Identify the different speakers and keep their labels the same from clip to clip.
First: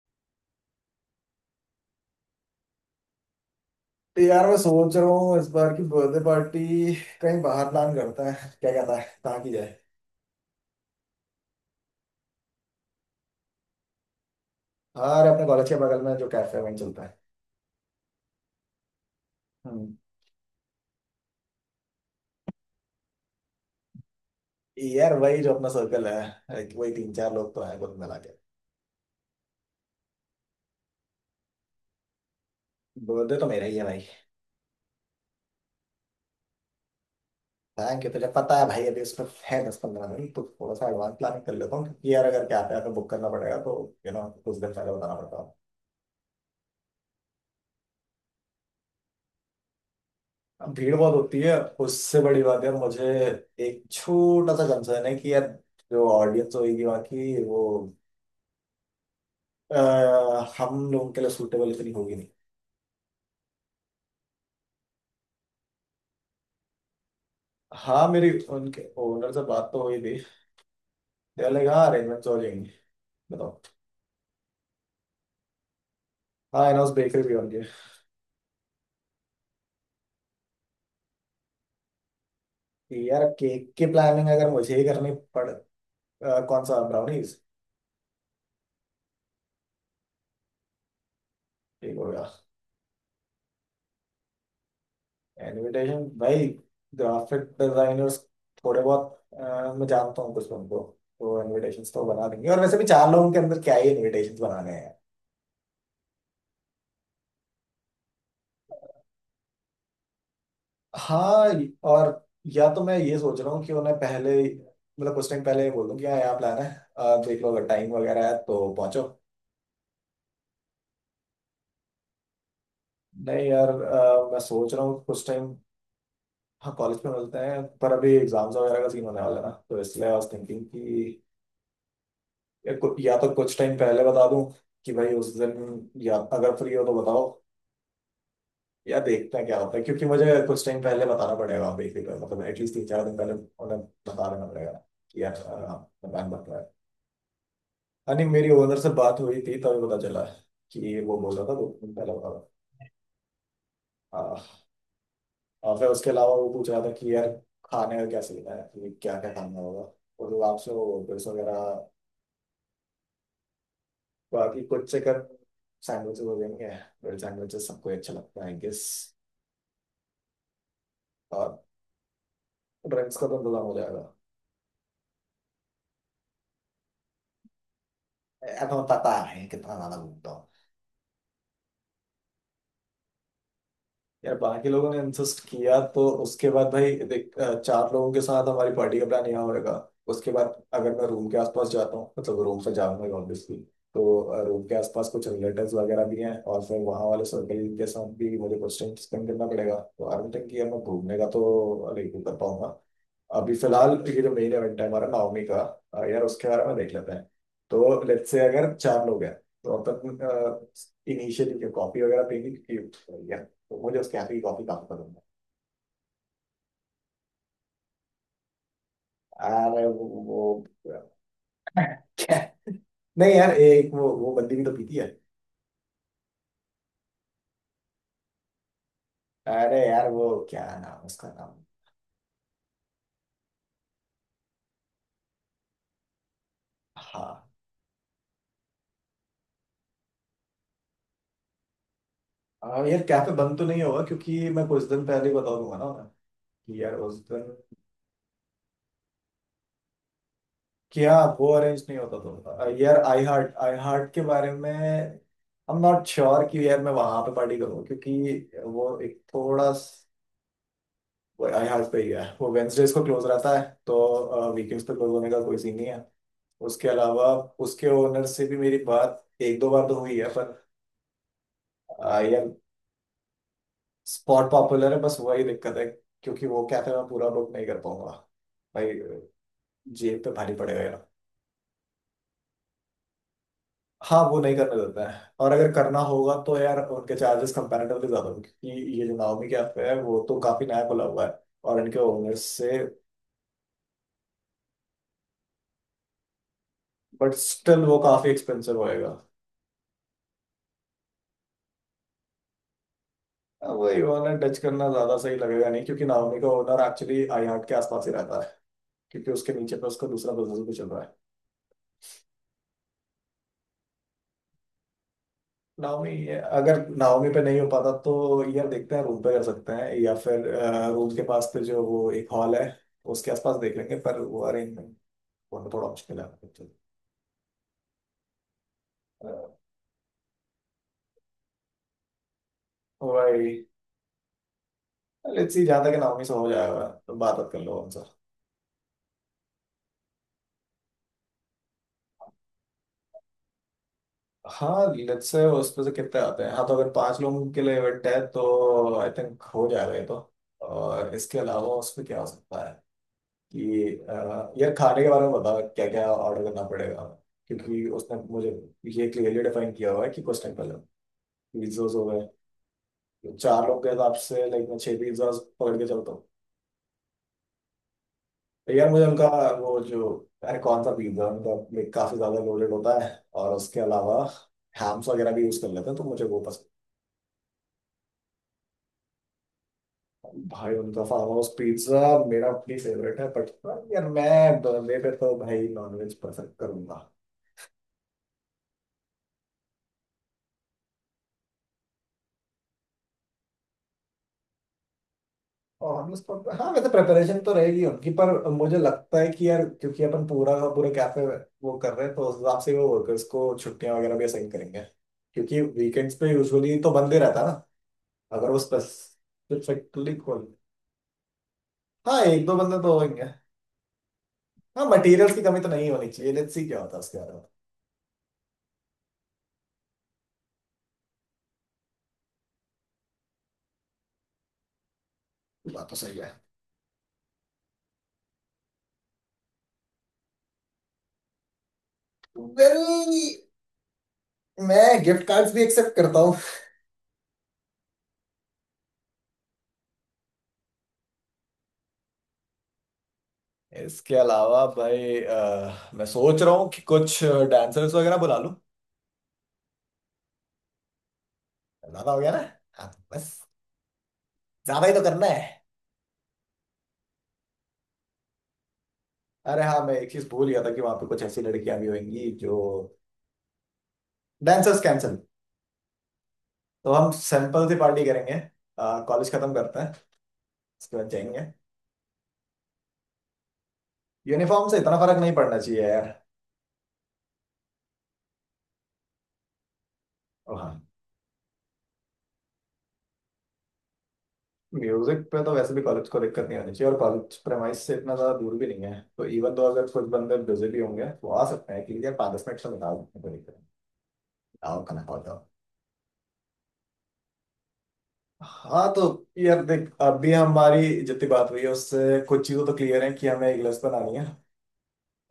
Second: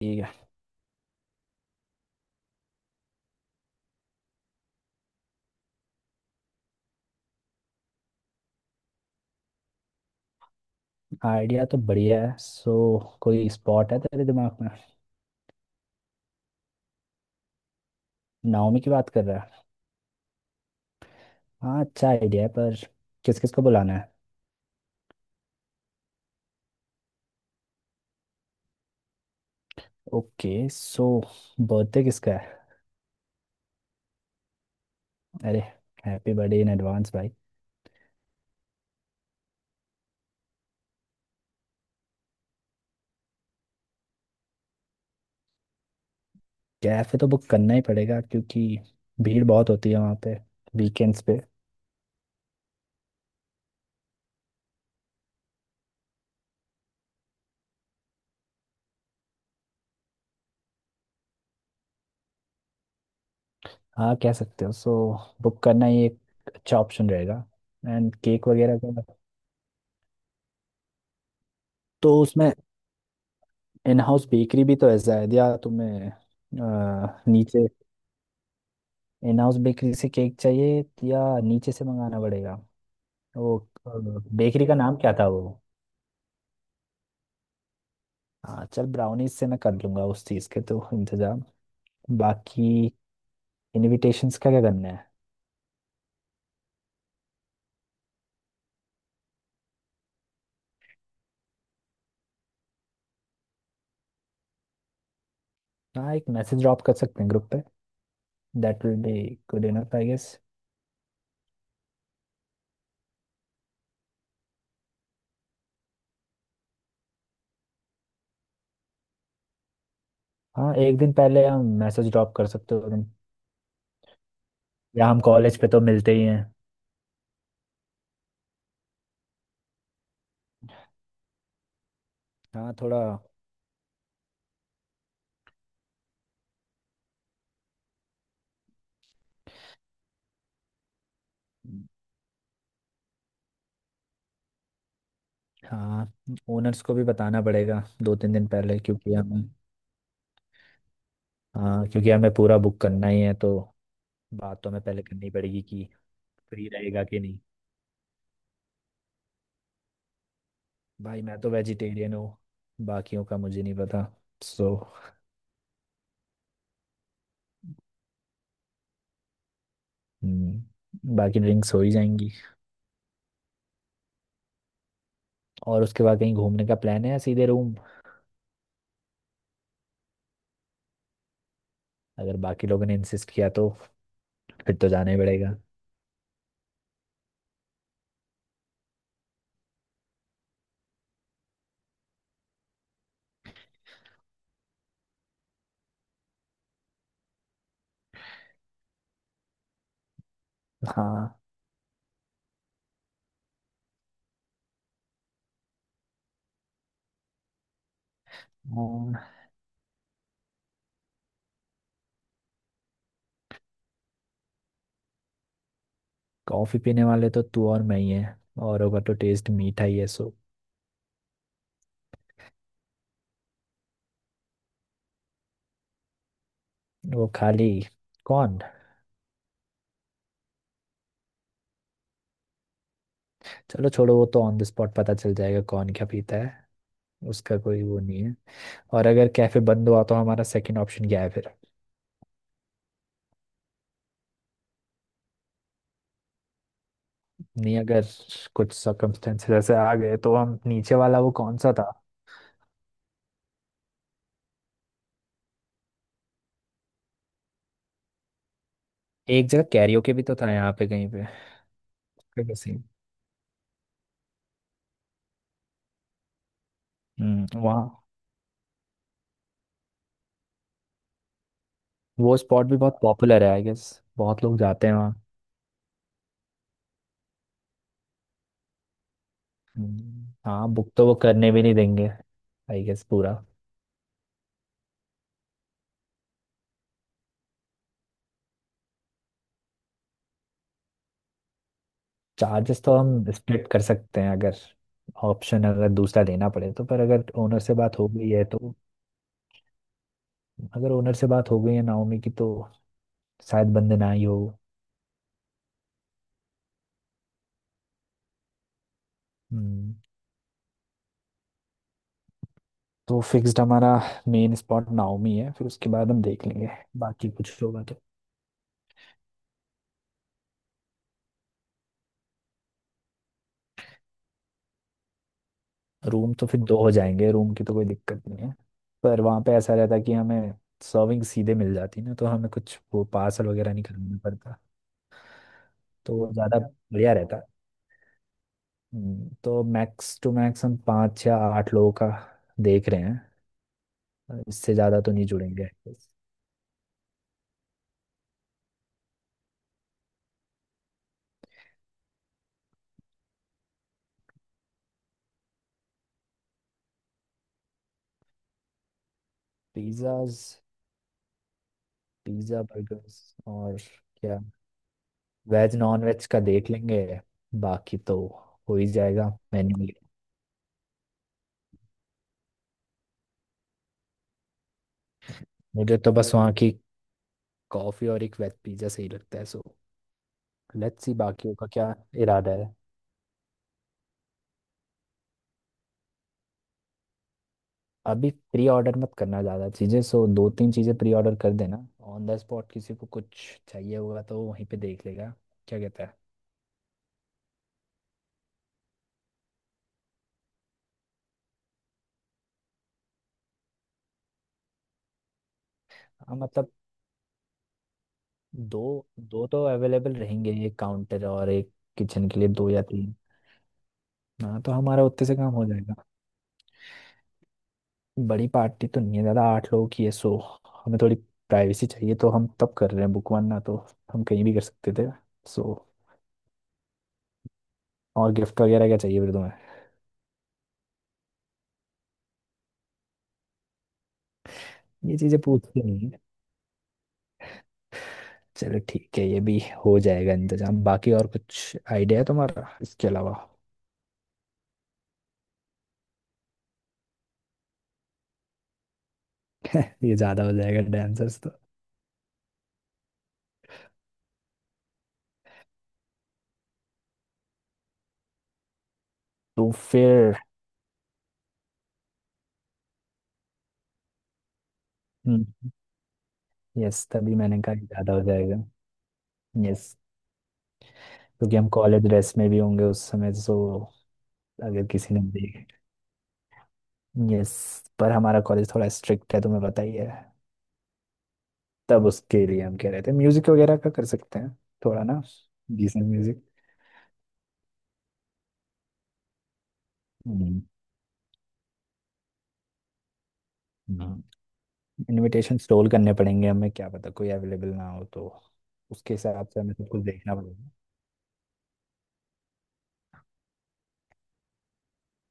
Speaker 1: ठीक है।
Speaker 2: यार मैं सोच रहा हूँ इस बार की बर्थडे पार्टी कहीं बाहर प्लान करता है, क्या कहता है कहाँ की जाए।
Speaker 1: आइडिया तो बढ़िया है, सो कोई स्पॉट है तेरे दिमाग में?
Speaker 2: हाँ अरे अपने कॉलेज के बगल में जो कैफे है वहीं चलता है।
Speaker 1: नाओमी की बात कर रहा है?
Speaker 2: हम्म।
Speaker 1: हाँ, अच्छा आइडिया है, पर किस किस को बुलाना है?
Speaker 2: यार वही जो अपना सर्कल है, like वही तीन चार लोग तो है कुल मिला के।
Speaker 1: ओके, सो बर्थडे किसका है?
Speaker 2: बर्थडे तो मेरा ही है भाई।
Speaker 1: अरे, हैप्पी बर्थडे इन एडवांस भाई।
Speaker 2: थैंक यू, तुझे पता है भाई अभी उसमें है 10-15 दिन तो थोड़ा सा एडवांस प्लानिंग कर लेता हूँ क्योंकि यार अगर कैफे आपको बुक करना पड़ेगा तो यू नो कुछ दिन पहले बताना पड़ता है।
Speaker 1: कैफे तो बुक करना ही पड़ेगा, क्योंकि भीड़ बहुत होती है वहाँ पे,
Speaker 2: अब भीड़ बहुत
Speaker 1: वीकेंड्स
Speaker 2: होती
Speaker 1: पे।
Speaker 2: है। उससे बड़ी बात है, मुझे एक छोटा सा कंसर्न है कि यार जो ऑडियंस होगी वहाँ की वो हम लोगों के लिए सूटेबल इतनी होगी नहीं।
Speaker 1: हाँ कह सकते हो, सो बुक करना ही एक अच्छा ऑप्शन रहेगा।
Speaker 2: हाँ
Speaker 1: एंड
Speaker 2: मेरी,
Speaker 1: केक वगैरह
Speaker 2: उनके
Speaker 1: का?
Speaker 2: ओनर से बात तो हुई थी तो लाइक हाँ
Speaker 1: तो
Speaker 2: अरेंजमेंट्स हो
Speaker 1: उसमें
Speaker 2: जाएंगे। बताओ।
Speaker 1: इन हाउस बेकरी भी तो है शायद, या तुम्हें
Speaker 2: हाँ इन हाउस बेकरी भी होंगे।
Speaker 1: नीचे? इन हाउस बेकरी से केक चाहिए या नीचे से मंगाना पड़ेगा?
Speaker 2: कि यार
Speaker 1: वो
Speaker 2: केक की प्लानिंग अगर
Speaker 1: बेकरी का
Speaker 2: मुझे ही
Speaker 1: नाम
Speaker 2: करनी
Speaker 1: क्या था
Speaker 2: पड़।
Speaker 1: वो?
Speaker 2: कौन सा ब्राउनीज।
Speaker 1: हाँ चल, ब्राउनीज से मैं कर लूंगा उस चीज़ के तो इंतजाम।
Speaker 2: ठीक हो गया।
Speaker 1: बाकी इनविटेशंस का क्या करना है?
Speaker 2: इनविटेशन भाई, ग्राफिक डिजाइनर्स, थोड़े बहुत, मैं जानता हूँ कुछ उनको तो इनविटेशंस तो बना देंगे, और वैसे भी चार लोगों के अंदर क्या ही इनविटेशंस बनाने हैं।
Speaker 1: हाँ एक मैसेज ड्रॉप कर सकते हैं ग्रुप पे। That will be good enough I guess.
Speaker 2: हाँ। और या तो मैं ये सोच रहा हूँ कि उन्हें पहले मतलब कुछ टाइम पहले ही बोल दूँ कि हाँ यहाँ प्लान है, देख लो अगर टाइम वगैरह है तो पहुंचो।
Speaker 1: हाँ एक दिन पहले हम मैसेज ड्रॉप कर सकते हो तुम।
Speaker 2: नहीं यार मैं सोच रहा हूँ
Speaker 1: या हम
Speaker 2: कुछ टाइम।
Speaker 1: कॉलेज पे तो मिलते ही हैं।
Speaker 2: हाँ कॉलेज में मिलते हैं पर अभी एग्जाम्स वगैरह का सीन होने वाला है ना, तो इसलिए आई वाज थिंकिंग कि
Speaker 1: हाँ थोड़ा।
Speaker 2: या तो कुछ टाइम पहले बता दूँ कि भाई उस दिन या अगर फ्री हो तो बताओ, या देखते हैं क्या होता है क्योंकि मुझे कुछ टाइम पहले बताना पड़ेगा बेसिकली, मतलब एटलीस्ट 3-4 दिन पहले उन्हें बता देना पड़ेगा कि यार
Speaker 1: हाँ,
Speaker 2: प्लान।
Speaker 1: ओनर्स को भी बताना पड़ेगा
Speaker 2: हाँ,
Speaker 1: दो
Speaker 2: नहीं
Speaker 1: तीन दिन
Speaker 2: मेरी ओनर
Speaker 1: पहले
Speaker 2: से
Speaker 1: क्योंकि
Speaker 2: बात हुई
Speaker 1: हमें।
Speaker 2: थी तभी पता चला कि वो बोल रहा था दो
Speaker 1: हाँ
Speaker 2: दिन
Speaker 1: क्योंकि
Speaker 2: पहले बता
Speaker 1: हमें
Speaker 2: रहा था।
Speaker 1: पूरा बुक करना ही है, तो बात
Speaker 2: हाँ,
Speaker 1: तो हमें पहले करनी पड़ेगी
Speaker 2: और
Speaker 1: कि
Speaker 2: फिर उसके अलावा वो पूछ
Speaker 1: फ्री
Speaker 2: रहा था
Speaker 1: रहेगा
Speaker 2: कि
Speaker 1: कि
Speaker 2: यार
Speaker 1: नहीं।
Speaker 2: खाने का क्या सीन है, कि क्या क्या खाना होगा, और वो आपसे वो
Speaker 1: भाई
Speaker 2: ड्रेस
Speaker 1: मैं तो
Speaker 2: वगैरह।
Speaker 1: वेजिटेरियन हूँ, बाकियों का मुझे नहीं पता।
Speaker 2: बाकी
Speaker 1: सो
Speaker 2: कुछ चिकन सैंडविचेस हो जाएंगे, ब्रेड सैंडविचेस सबको ही अच्छा लगता है आई गेस।
Speaker 1: बाकी
Speaker 2: और
Speaker 1: ड्रिंक्स हो ही जाएंगी।
Speaker 2: ड्रिंक्स का तो इंतजाम हो जाएगा।
Speaker 1: और उसके बाद कहीं घूमने का प्लान है या सीधे रूम?
Speaker 2: मैं तो पता है कितना ज्यादा घूमता हूँ।
Speaker 1: अगर बाकी लोगों ने इंसिस्ट किया तो
Speaker 2: यार बाकी
Speaker 1: फिर तो
Speaker 2: लोगों ने
Speaker 1: जाना ही
Speaker 2: इंसिस्ट
Speaker 1: पड़ेगा।
Speaker 2: किया तो उसके बाद भाई देख, चार लोगों के साथ हमारी पार्टी का प्लान यहाँ होगा। उसके बाद अगर मैं रूम के आसपास जाता हूँ, मतलब रूम से जाऊंगा ऑब्वियसली, तो रूम के आसपास कुछ रिलेटिव्स वगैरह भी हैं और फिर वहाँ वाले सर्कल के साथ भी मुझे कुछ टाइम स्पेंड करना पड़ेगा, तो आई डोंट थिंक कि यार मैं घूमने का
Speaker 1: हाँ
Speaker 2: तो नहीं कर पाऊंगा। अभी फिलहाल ये जो मेन इवेंट है हमारा नाओमी का, यार उसके बारे में देख लेते हैं। तो लेट्स से अगर चार लोग हैं तो अपन इनिशियली कॉफी वगैरह पीनी, तो मुझे उसके हाथ की कॉफी काफी पसंद है।
Speaker 1: कॉफ़ी पीने वाले तो तू और मैं ही हैं, और होगा तो टेस्ट
Speaker 2: अरे
Speaker 1: मीठा ही
Speaker 2: वो
Speaker 1: है सो।
Speaker 2: वो क्या। नहीं यार एक वो बंदी भी तो पीती है।
Speaker 1: वो खाली, कौन?
Speaker 2: अरे यार वो क्या नाम, उसका नाम।
Speaker 1: चलो छोड़ो, वो तो ऑन द स्पॉट पता चल जाएगा कौन क्या पीता है।
Speaker 2: हाँ।
Speaker 1: उसका कोई वो नहीं है। और अगर कैफे बंद हुआ तो हमारा सेकंड ऑप्शन क्या है फिर?
Speaker 2: हाँ यार कैफे बंद तो नहीं होगा क्योंकि मैं कुछ दिन पहले ही बता दूंगा ना उन्हें कि यार उस दिन।
Speaker 1: नहीं, अगर कुछ सर्कमस्टेंसेस ऐसे आ गए तो हम नीचे
Speaker 2: क्या।
Speaker 1: वाला, वो
Speaker 2: वो
Speaker 1: कौन सा
Speaker 2: अरेंज
Speaker 1: था?
Speaker 2: नहीं होता तो यार आई हार्ट, आई हार्ट के बारे में आई एम नॉट श्योर कि यार मैं वहां पे पार्टी करूँ क्योंकि वो एक
Speaker 1: एक जगह
Speaker 2: थोड़ा
Speaker 1: कैरियोके भी तो था यहाँ पे कहीं पे,
Speaker 2: वो आई हार्ट पे ही है। वो
Speaker 1: कहीं से।
Speaker 2: वेंसडेज को क्लोज रहता है तो वीकेंड्स पे क्लोज होने का कोई सीन नहीं है। उसके अलावा
Speaker 1: हम्म, वहाँ
Speaker 2: उसके ओनर से भी मेरी बात 1-2 बार तो हुई है पर
Speaker 1: वो
Speaker 2: यार
Speaker 1: स्पॉट भी बहुत पॉपुलर है आई गेस, बहुत
Speaker 2: स्पॉट
Speaker 1: लोग जाते
Speaker 2: पॉपुलर
Speaker 1: हैं
Speaker 2: है,
Speaker 1: वहाँ।
Speaker 2: बस वही दिक्कत है। क्योंकि वो कैफे मैं पूरा बुक नहीं कर पाऊंगा भाई, जेब पे भारी
Speaker 1: हाँ
Speaker 2: पड़ेगा
Speaker 1: बुक
Speaker 2: यार।
Speaker 1: तो वो करने भी नहीं देंगे, आई गेस पूरा।
Speaker 2: हाँ वो नहीं करने देता है, और अगर करना होगा तो यार उनके चार्जेस कंपैरेटिवली ज्यादा होंगे क्योंकि ये जो नाओमी कैफे है वो तो काफी नया खुला हुआ है। और इनके ओनर से,
Speaker 1: चार्जेस तो हम स्प्लिट कर सकते हैं, अगर ऑप्शन अगर दूसरा लेना पड़े तो, पर अगर
Speaker 2: बट
Speaker 1: ओनर से
Speaker 2: स्टिल वो
Speaker 1: बात हो
Speaker 2: काफी
Speaker 1: गई है तो।
Speaker 2: एक्सपेंसिव होएगा।
Speaker 1: अगर ओनर से बात हो गई है नाओमी की तो शायद
Speaker 2: हाँ,
Speaker 1: बंद
Speaker 2: वही
Speaker 1: ना ही
Speaker 2: ओनर
Speaker 1: हो।
Speaker 2: टच करना ज्यादा सही लगेगा नहीं, क्योंकि नाओमी का ओनर एक्चुअली आई हार्ट के आसपास ही रहता है, क्योंकि उसके नीचे पे
Speaker 1: हम्म,
Speaker 2: उसका दूसरा बिजनेस भी चल रहा है।
Speaker 1: तो फिक्स्ड हमारा मेन स्पॉट नाओमी है, फिर उसके
Speaker 2: नाओमी
Speaker 1: बाद हम
Speaker 2: ये
Speaker 1: देख लेंगे।
Speaker 2: अगर नाओमी
Speaker 1: बाकी
Speaker 2: पे नहीं
Speaker 1: कुछ
Speaker 2: हो
Speaker 1: होगा
Speaker 2: पाता
Speaker 1: तो
Speaker 2: तो यार देखते हैं, रूम पे कर सकते हैं या फिर रूम के पास पे जो वो एक हॉल है उसके आसपास देख लेंगे, पर वो अरेंजमेंट होना थोड़ा मुश्किल है।
Speaker 1: रूम तो फिर दो हो जाएंगे, रूम की तो कोई दिक्कत नहीं है। पर वहाँ पे ऐसा रहता कि हमें सर्विंग सीधे मिल जाती ना, तो हमें कुछ वो पार्सल
Speaker 2: वही
Speaker 1: वगैरह नहीं करना पड़ता,
Speaker 2: लेट्स सी, जहाँ तक
Speaker 1: तो
Speaker 2: नाओमी
Speaker 1: वो
Speaker 2: से हो
Speaker 1: ज़्यादा
Speaker 2: जाएगा
Speaker 1: बढ़िया
Speaker 2: तो बात
Speaker 1: रहता।
Speaker 2: बात कर लो उनसे।
Speaker 1: तो मैक्स टू मैक्स हम पाँच या आठ लोगों का देख रहे हैं, इससे
Speaker 2: हाँ
Speaker 1: ज़्यादा तो
Speaker 2: लेट्स
Speaker 1: नहीं
Speaker 2: से
Speaker 1: जुड़ेंगे।
Speaker 2: उस पे से कितने आते हैं। हाँ, तो अगर पांच लोगों के लिए इवेंट है तो आई थिंक हो जाएगा ये तो। और इसके अलावा उस पे क्या हो सकता है कि यार खाने के बारे में बता, क्या क्या ऑर्डर करना पड़ेगा क्योंकि उसने मुझे ये क्लियरली डिफाइन किया हुआ है कि कुछ
Speaker 1: पिज़्ज़ाज,
Speaker 2: टाइम पहले। पिज्जाज हो गए।
Speaker 1: पिज़्ज़ा बर्गर्स
Speaker 2: चार
Speaker 1: और
Speaker 2: लोग के हिसाब
Speaker 1: क्या?
Speaker 2: से लाइक मैं छह पिज्जाज
Speaker 1: वेज
Speaker 2: पकड़ के
Speaker 1: नॉन
Speaker 2: चलता हूँ।
Speaker 1: वेज का देख लेंगे, बाकी तो
Speaker 2: तो
Speaker 1: हो ही
Speaker 2: यार मुझे उनका
Speaker 1: जाएगा।
Speaker 2: वो
Speaker 1: मेन्यू,
Speaker 2: जो, अरे कौन सा पिज्जा उनका like काफी ज्यादा लोडेड होता है, और उसके अलावा हैम्स वगैरह भी यूज कर लेते हैं,
Speaker 1: मुझे
Speaker 2: तो
Speaker 1: तो
Speaker 2: मुझे
Speaker 1: बस
Speaker 2: वो
Speaker 1: वहाँ
Speaker 2: पसंद
Speaker 1: की कॉफ़ी और एक वेज पिज़्ज़ा सही लगता है, सो
Speaker 2: है। भाई उनका
Speaker 1: लेट्स सी
Speaker 2: फार्म हाउस
Speaker 1: बाकियों का क्या
Speaker 2: पिज्जा मेरा
Speaker 1: इरादा है।
Speaker 2: अपनी फेवरेट है, बट यार मैं बर्थडे पे तो भाई नॉनवेज पसंद करूंगा।
Speaker 1: अभी प्री ऑर्डर मत करना ज़्यादा चीज़ें, सो दो तीन चीज़ें प्री ऑर्डर कर देना, ऑन द स्पॉट किसी को कुछ चाहिए होगा तो वो वहीं पे देख लेगा। क्या
Speaker 2: और
Speaker 1: कहता
Speaker 2: हम
Speaker 1: है?
Speaker 2: उसको, हाँ वैसे प्रिपरेशन तो रहेगी उनकी पर मुझे लगता है कि यार क्योंकि अपन पूरा का पूरा कैफे वो कर रहे हैं तो उस हिसाब से वो वर्कर्स को छुट्टियां वगैरह भी असाइन करेंगे क्योंकि वीकेंड्स पे
Speaker 1: हाँ मतलब
Speaker 2: यूजुअली तो बंद ही रहता है ना, अगर वो
Speaker 1: दो, दो तो
Speaker 2: स्पेसिफिकली
Speaker 1: अवेलेबल
Speaker 2: खोल।
Speaker 1: रहेंगे, एक काउंटर और एक
Speaker 2: हाँ
Speaker 1: किचन के
Speaker 2: एक
Speaker 1: लिए,
Speaker 2: दो
Speaker 1: दो
Speaker 2: बंदे
Speaker 1: या
Speaker 2: तो
Speaker 1: तीन।
Speaker 2: होंगे।
Speaker 1: हाँ तो
Speaker 2: हाँ
Speaker 1: हमारा उतने
Speaker 2: मटेरियल्स
Speaker 1: से
Speaker 2: की
Speaker 1: काम
Speaker 2: कमी
Speaker 1: हो
Speaker 2: तो नहीं
Speaker 1: जाएगा।
Speaker 2: होनी चाहिए, लेट्स सी क्या होता है उसके बारे में।
Speaker 1: बड़ी पार्टी तो नहीं है ज़्यादा, आठ लोगों की है, सो हमें थोड़ी प्राइवेसी चाहिए, तो हम तब कर रहे हैं बुक, वन ना तो हम कहीं भी कर सकते थे सो।
Speaker 2: बात तो सही है।
Speaker 1: और गिफ्ट वगैरह क्या चाहिए फिर तुम्हें?
Speaker 2: वेल, मैं
Speaker 1: ये
Speaker 2: गिफ्ट
Speaker 1: चीज़ें
Speaker 2: कार्ड्स भी
Speaker 1: पूछती
Speaker 2: एक्सेप्ट
Speaker 1: नहीं है।
Speaker 2: करता हूँ।
Speaker 1: चलो ठीक है, ये भी हो जाएगा इंतजाम। बाकी और कुछ आइडिया है तुम्हारा इसके अलावा?
Speaker 2: इसके अलावा भाई मैं सोच रहा हूँ कि कुछ डांसर्स वगैरह बुला लूं।
Speaker 1: ये ज़्यादा हो जाएगा डांसर्स तो।
Speaker 2: ज्यादा हो गया ना। हाँ बस, ज्यादा ही तो करना है। अरे
Speaker 1: तो
Speaker 2: हाँ मैं एक चीज
Speaker 1: फिर
Speaker 2: भूल गया था कि वहां पे कुछ ऐसी लड़कियां भी होंगी जो। Dancers cancel. तो
Speaker 1: यस,
Speaker 2: हम
Speaker 1: तभी मैंने
Speaker 2: सैंपल
Speaker 1: कहा
Speaker 2: से
Speaker 1: कि
Speaker 2: पार्टी
Speaker 1: ज़्यादा हो
Speaker 2: करेंगे,
Speaker 1: जाएगा।
Speaker 2: कॉलेज खत्म करते
Speaker 1: यस,
Speaker 2: हैं उसके बाद जाएंगे।
Speaker 1: क्योंकि हम कॉलेज ड्रेस में भी होंगे उस समय, सो
Speaker 2: यूनिफॉर्म से
Speaker 1: अगर
Speaker 2: इतना
Speaker 1: किसी
Speaker 2: फर्क
Speaker 1: ने
Speaker 2: नहीं पड़ना
Speaker 1: देख।
Speaker 2: चाहिए यार।
Speaker 1: यस, पर हमारा कॉलेज थोड़ा स्ट्रिक्ट है, तुम्हें पता ही है।
Speaker 2: और हाँ।
Speaker 1: तब उसके लिए हम कह रहे थे म्यूजिक वगैरह का कर सकते हैं, थोड़ा
Speaker 2: म्यूजिक
Speaker 1: ना,
Speaker 2: पे तो वैसे भी
Speaker 1: डिसेंट
Speaker 2: कॉलेज को दिक्कत
Speaker 1: म्यूजिक।
Speaker 2: नहीं होनी चाहिए, और कॉलेज प्रेमाइस से इतना ज्यादा दूर भी नहीं है, तो इवन तो अगर कुछ बंदे बिजी भी होंगे वो आ सकते हैं कि यार 5-10 मिनट से निकाल, कोई दिक्कत नहीं। आओ खाना खाओ जाओ।
Speaker 1: इनविटेशन स्टॉल करने पड़ेंगे हमें, क्या पता कोई अवेलेबल ना हो तो,
Speaker 2: हाँ, तो
Speaker 1: उसके हिसाब से
Speaker 2: यार
Speaker 1: हमें
Speaker 2: देख
Speaker 1: सब कुछ
Speaker 2: अभी
Speaker 1: देखना पड़ेगा।
Speaker 2: हमारी जितनी बात हुई है उससे कुछ चीज़ें तो क्लियर है कि हमें एक लिस्ट बनानी है,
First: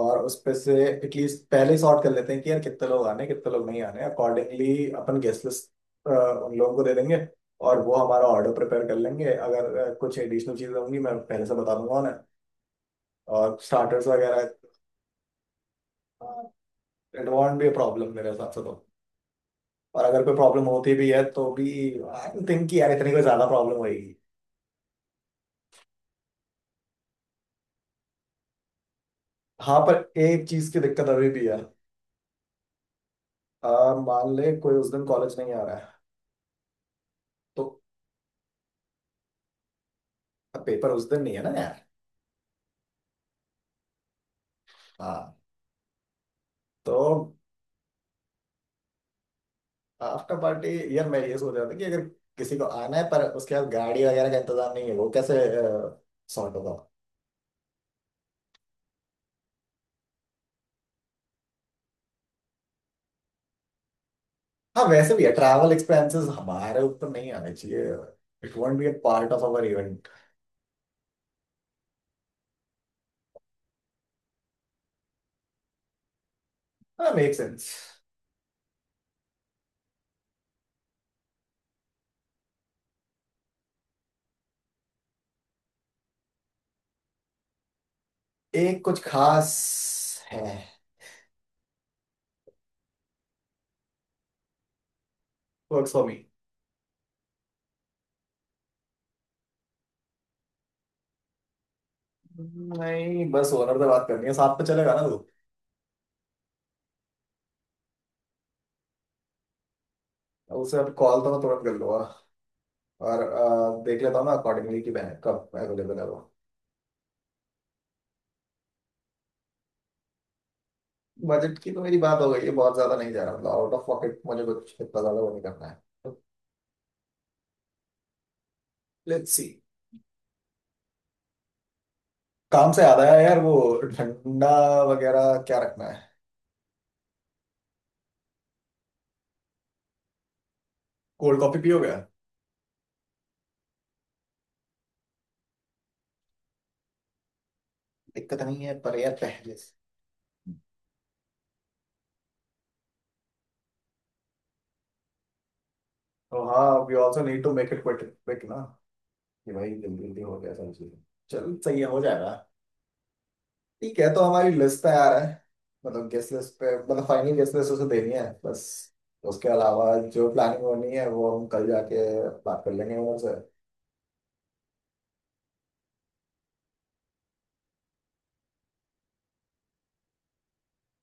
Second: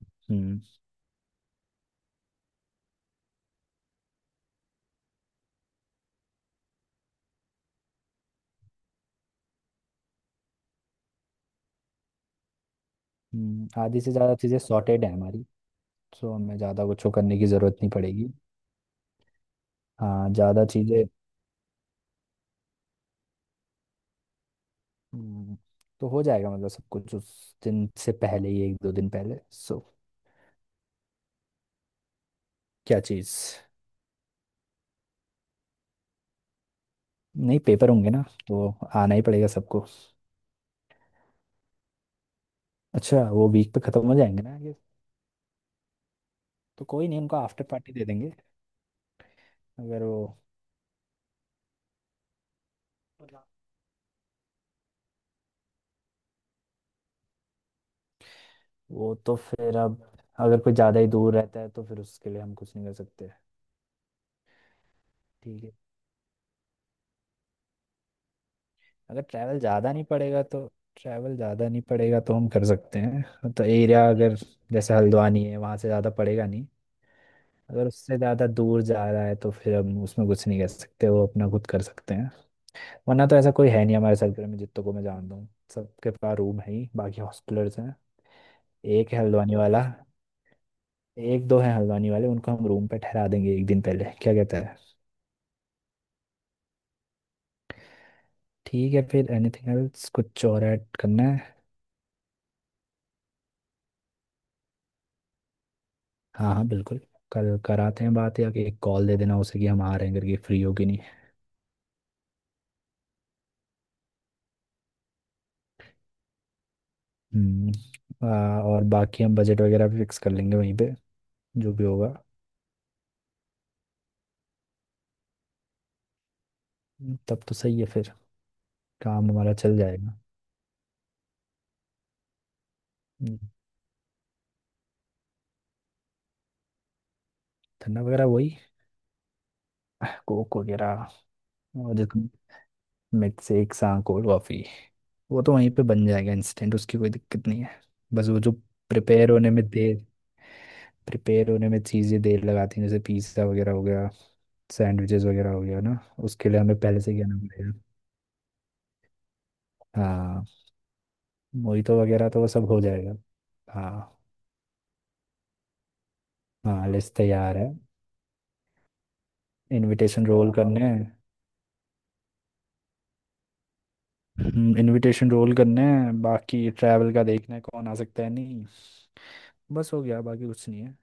Speaker 2: और उस पे
Speaker 1: हम्म।
Speaker 2: से एटलीस्ट पहले सॉर्ट कर लेते हैं कि यार कितने लोग आने कितने लोग नहीं आने, अकॉर्डिंगली अपन गेस्ट लिस्ट उन लोगों को दे देंगे और वो हमारा ऑर्डर प्रिपेयर कर लेंगे, अगर कुछ एडिशनल चीज़ें होंगी मैं पहले से बता दूंगा उन्हें। और
Speaker 1: आधी
Speaker 2: स्टार्टर्स
Speaker 1: से ज़्यादा
Speaker 2: वगैरह,
Speaker 1: चीज़ें सॉर्टेड है हमारी, सो हमें ज़्यादा कुछ वो
Speaker 2: इट
Speaker 1: करने की
Speaker 2: वॉन्ट बी
Speaker 1: ज़रूरत नहीं
Speaker 2: प्रॉब्लम मेरे
Speaker 1: पड़ेगी।
Speaker 2: हिसाब से तो। और अगर
Speaker 1: हाँ
Speaker 2: कोई प्रॉब्लम
Speaker 1: ज़्यादा
Speaker 2: होती
Speaker 1: चीज़ें।
Speaker 2: भी है तो भी आई थिंक कि यार इतनी कोई ज़्यादा प्रॉब्लम होगी।
Speaker 1: हम्म, तो हो जाएगा मतलब सब कुछ उस दिन से पहले ही, एक दो दिन पहले
Speaker 2: हाँ
Speaker 1: सो।
Speaker 2: पर एक चीज़ की दिक्कत अभी भी है।
Speaker 1: क्या चीज़?
Speaker 2: आ, मान ले कोई उस दिन कॉलेज नहीं आ रहा है
Speaker 1: नहीं
Speaker 2: तो
Speaker 1: पेपर होंगे ना, तो आना ही पड़ेगा सबको।
Speaker 2: पेपर उस दिन नहीं है ना यार।
Speaker 1: अच्छा वो वीक पे खत्म हो जाएंगे ना ये,
Speaker 2: हाँ
Speaker 1: तो
Speaker 2: तो
Speaker 1: कोई नहीं, उनको आफ्टर पार्टी दे देंगे। अगर वो,
Speaker 2: आफ्टर पार्टी, यार मैं ये सोच रहा था कि अगर किसी को आना है पर उसके पास गाड़ी वगैरह का इंतजाम नहीं है, वो कैसे सॉर्ट होगा।
Speaker 1: वो तो फिर अब अगर कोई ज़्यादा ही दूर रहता है तो फिर उसके लिए हम कुछ नहीं कर सकते।
Speaker 2: हाँ, वैसे भी है
Speaker 1: ठीक है।
Speaker 2: ट्रैवल एक्सपेंसेस हमारे ऊपर नहीं आने चाहिए, इट वोंट बी अ
Speaker 1: अगर
Speaker 2: पार्ट ऑफ
Speaker 1: ट्रैवल
Speaker 2: आवर
Speaker 1: ज़्यादा नहीं
Speaker 2: इवेंट।
Speaker 1: पड़ेगा तो, ट्रैवल ज़्यादा नहीं पड़ेगा तो हम कर सकते हैं। तो एरिया अगर जैसे हल्द्वानी है वहाँ से ज़्यादा पड़ेगा नहीं।
Speaker 2: हाँ मेक सेंस।
Speaker 1: अगर उससे ज़्यादा दूर जा रहा है तो फिर हम उसमें कुछ नहीं कर सकते, वो अपना खुद कर सकते। वरना तो ऐसा कोई है नहीं हमारे सर्कल में जितने को मैं जानता हूँ, सबके पास रूम है ही, बाकी हॉस्टलर्स हैं।
Speaker 2: एक कुछ
Speaker 1: एक है हल्द्वानी वाला।
Speaker 2: खास है।
Speaker 1: एक दो हैं हल्द्वानी वाले, उनको हम रूम पे ठहरा देंगे एक दिन पहले। क्या कहता है?
Speaker 2: Works for me.
Speaker 1: ठीक है फिर। Anything else? कुछ और ऐड करना है?
Speaker 2: नहीं बस ओनर से बात करनी है, साथ पे चलेगा ना तू।
Speaker 1: हाँ हाँ बिल्कुल। कल कराते हैं बात, या कि एक कॉल दे देना उसे कि हम आ रहे हैं करके, फ्री हो
Speaker 2: उसे
Speaker 1: कि
Speaker 2: अब
Speaker 1: नहीं।
Speaker 2: कॉल तो मैं तुरंत कर लूंगा, और देख लेता हूँ ना अकॉर्डिंगली कि मैं कब अवेलेबल है वो।
Speaker 1: हम्म। और बाकी हम बजट वगैरह भी फिक्स कर लेंगे वहीं पे।
Speaker 2: बजट की
Speaker 1: जो
Speaker 2: तो
Speaker 1: भी
Speaker 2: मेरी
Speaker 1: होगा,
Speaker 2: बात हो गई है, बहुत ज्यादा नहीं जा रहा, मतलब आउट ऑफ पॉकेट मुझे कुछ इतना ज्यादा वो नहीं करना है। तो
Speaker 1: तब तो सही है फिर, काम
Speaker 2: लेट्स सी।
Speaker 1: हमारा चल जाएगा।
Speaker 2: काम से याद आया यार
Speaker 1: हम्म,
Speaker 2: वो ठंडा वगैरह क्या रखना है।
Speaker 1: धरना वगैरह वही कोक वगैरह।
Speaker 2: कोल्ड कॉफी पियोगे।
Speaker 1: और जो मिल्कशेक सा कोल्ड कॉफी, वो तो वहीं पे बन जाएगा इंस्टेंट, उसकी कोई दिक्कत नहीं है। बस वो
Speaker 2: दिक्कत
Speaker 1: जो
Speaker 2: नहीं है पर यार
Speaker 1: प्रिपेयर होने
Speaker 2: पहले
Speaker 1: में
Speaker 2: से,
Speaker 1: देर, प्रिपेयर होने में चीज़ें देर लगाती हैं, जैसे पिज्ज़ा वगैरह हो गया, सैंडविचेस वगैरह हो गया ना,
Speaker 2: तो
Speaker 1: उसके लिए
Speaker 2: हाँ,
Speaker 1: हमें
Speaker 2: वी
Speaker 1: पहले से
Speaker 2: ऑल्सो
Speaker 1: कहना
Speaker 2: नीड टू मेक
Speaker 1: पड़ेगा।
Speaker 2: इट क्विक ना, कि भाई जल्दी जल्दी हो
Speaker 1: हाँ।
Speaker 2: गया सारी चीजें। चल सही है, हो
Speaker 1: मोहितो वगैरह
Speaker 2: जाएगा।
Speaker 1: तो वो सब हो जाएगा।
Speaker 2: ठीक है, तो
Speaker 1: हाँ।
Speaker 2: हमारी लिस्ट तैयार है, मतलब गेस्ट लिस्ट पे,
Speaker 1: हाँ
Speaker 2: मतलब
Speaker 1: लिस्ट
Speaker 2: फाइनल गेस्ट
Speaker 1: तैयार है।
Speaker 2: लिस्ट उसे देनी है बस। उसके अलावा
Speaker 1: इनविटेशन
Speaker 2: जो
Speaker 1: रोल
Speaker 2: प्लानिंग
Speaker 1: करने
Speaker 2: होनी है
Speaker 1: हैं।
Speaker 2: वो हम कल जाके बात कर लेंगे ओनर से।
Speaker 1: इनविटेशन रोल करने हैं, बाकी ट्रैवल का देखना है कौन आ सकता है नहीं। बस हो गया, बाकी कुछ नहीं है,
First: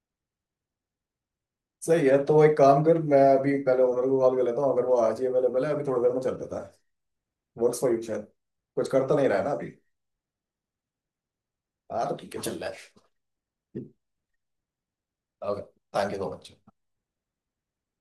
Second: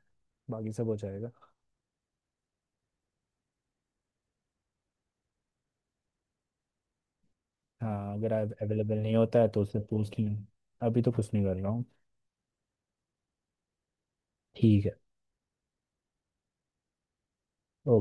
Speaker 1: बाकी सब हो जाएगा।
Speaker 2: सही है, तो एक काम कर मैं अभी पहले ओनर को कॉल कर लेता हूँ, अगर वो आज ही अवेलेबल है अभी थोड़ी देर में चल देता है। वर्क्स फॉर यू
Speaker 1: हाँ
Speaker 2: शायद।
Speaker 1: अगर आप
Speaker 2: कुछ
Speaker 1: अवेलेबल
Speaker 2: करता
Speaker 1: नहीं
Speaker 2: नहीं रहा
Speaker 1: होता
Speaker 2: है
Speaker 1: है
Speaker 2: ना
Speaker 1: तो
Speaker 2: अभी।
Speaker 1: उससे पूछ लें। अभी तो कुछ नहीं कर रहा हूँ।
Speaker 2: हाँ तो ठीक है, चल रहा है।
Speaker 1: ठीक है।
Speaker 2: Okay, thank you so much.
Speaker 1: Okay.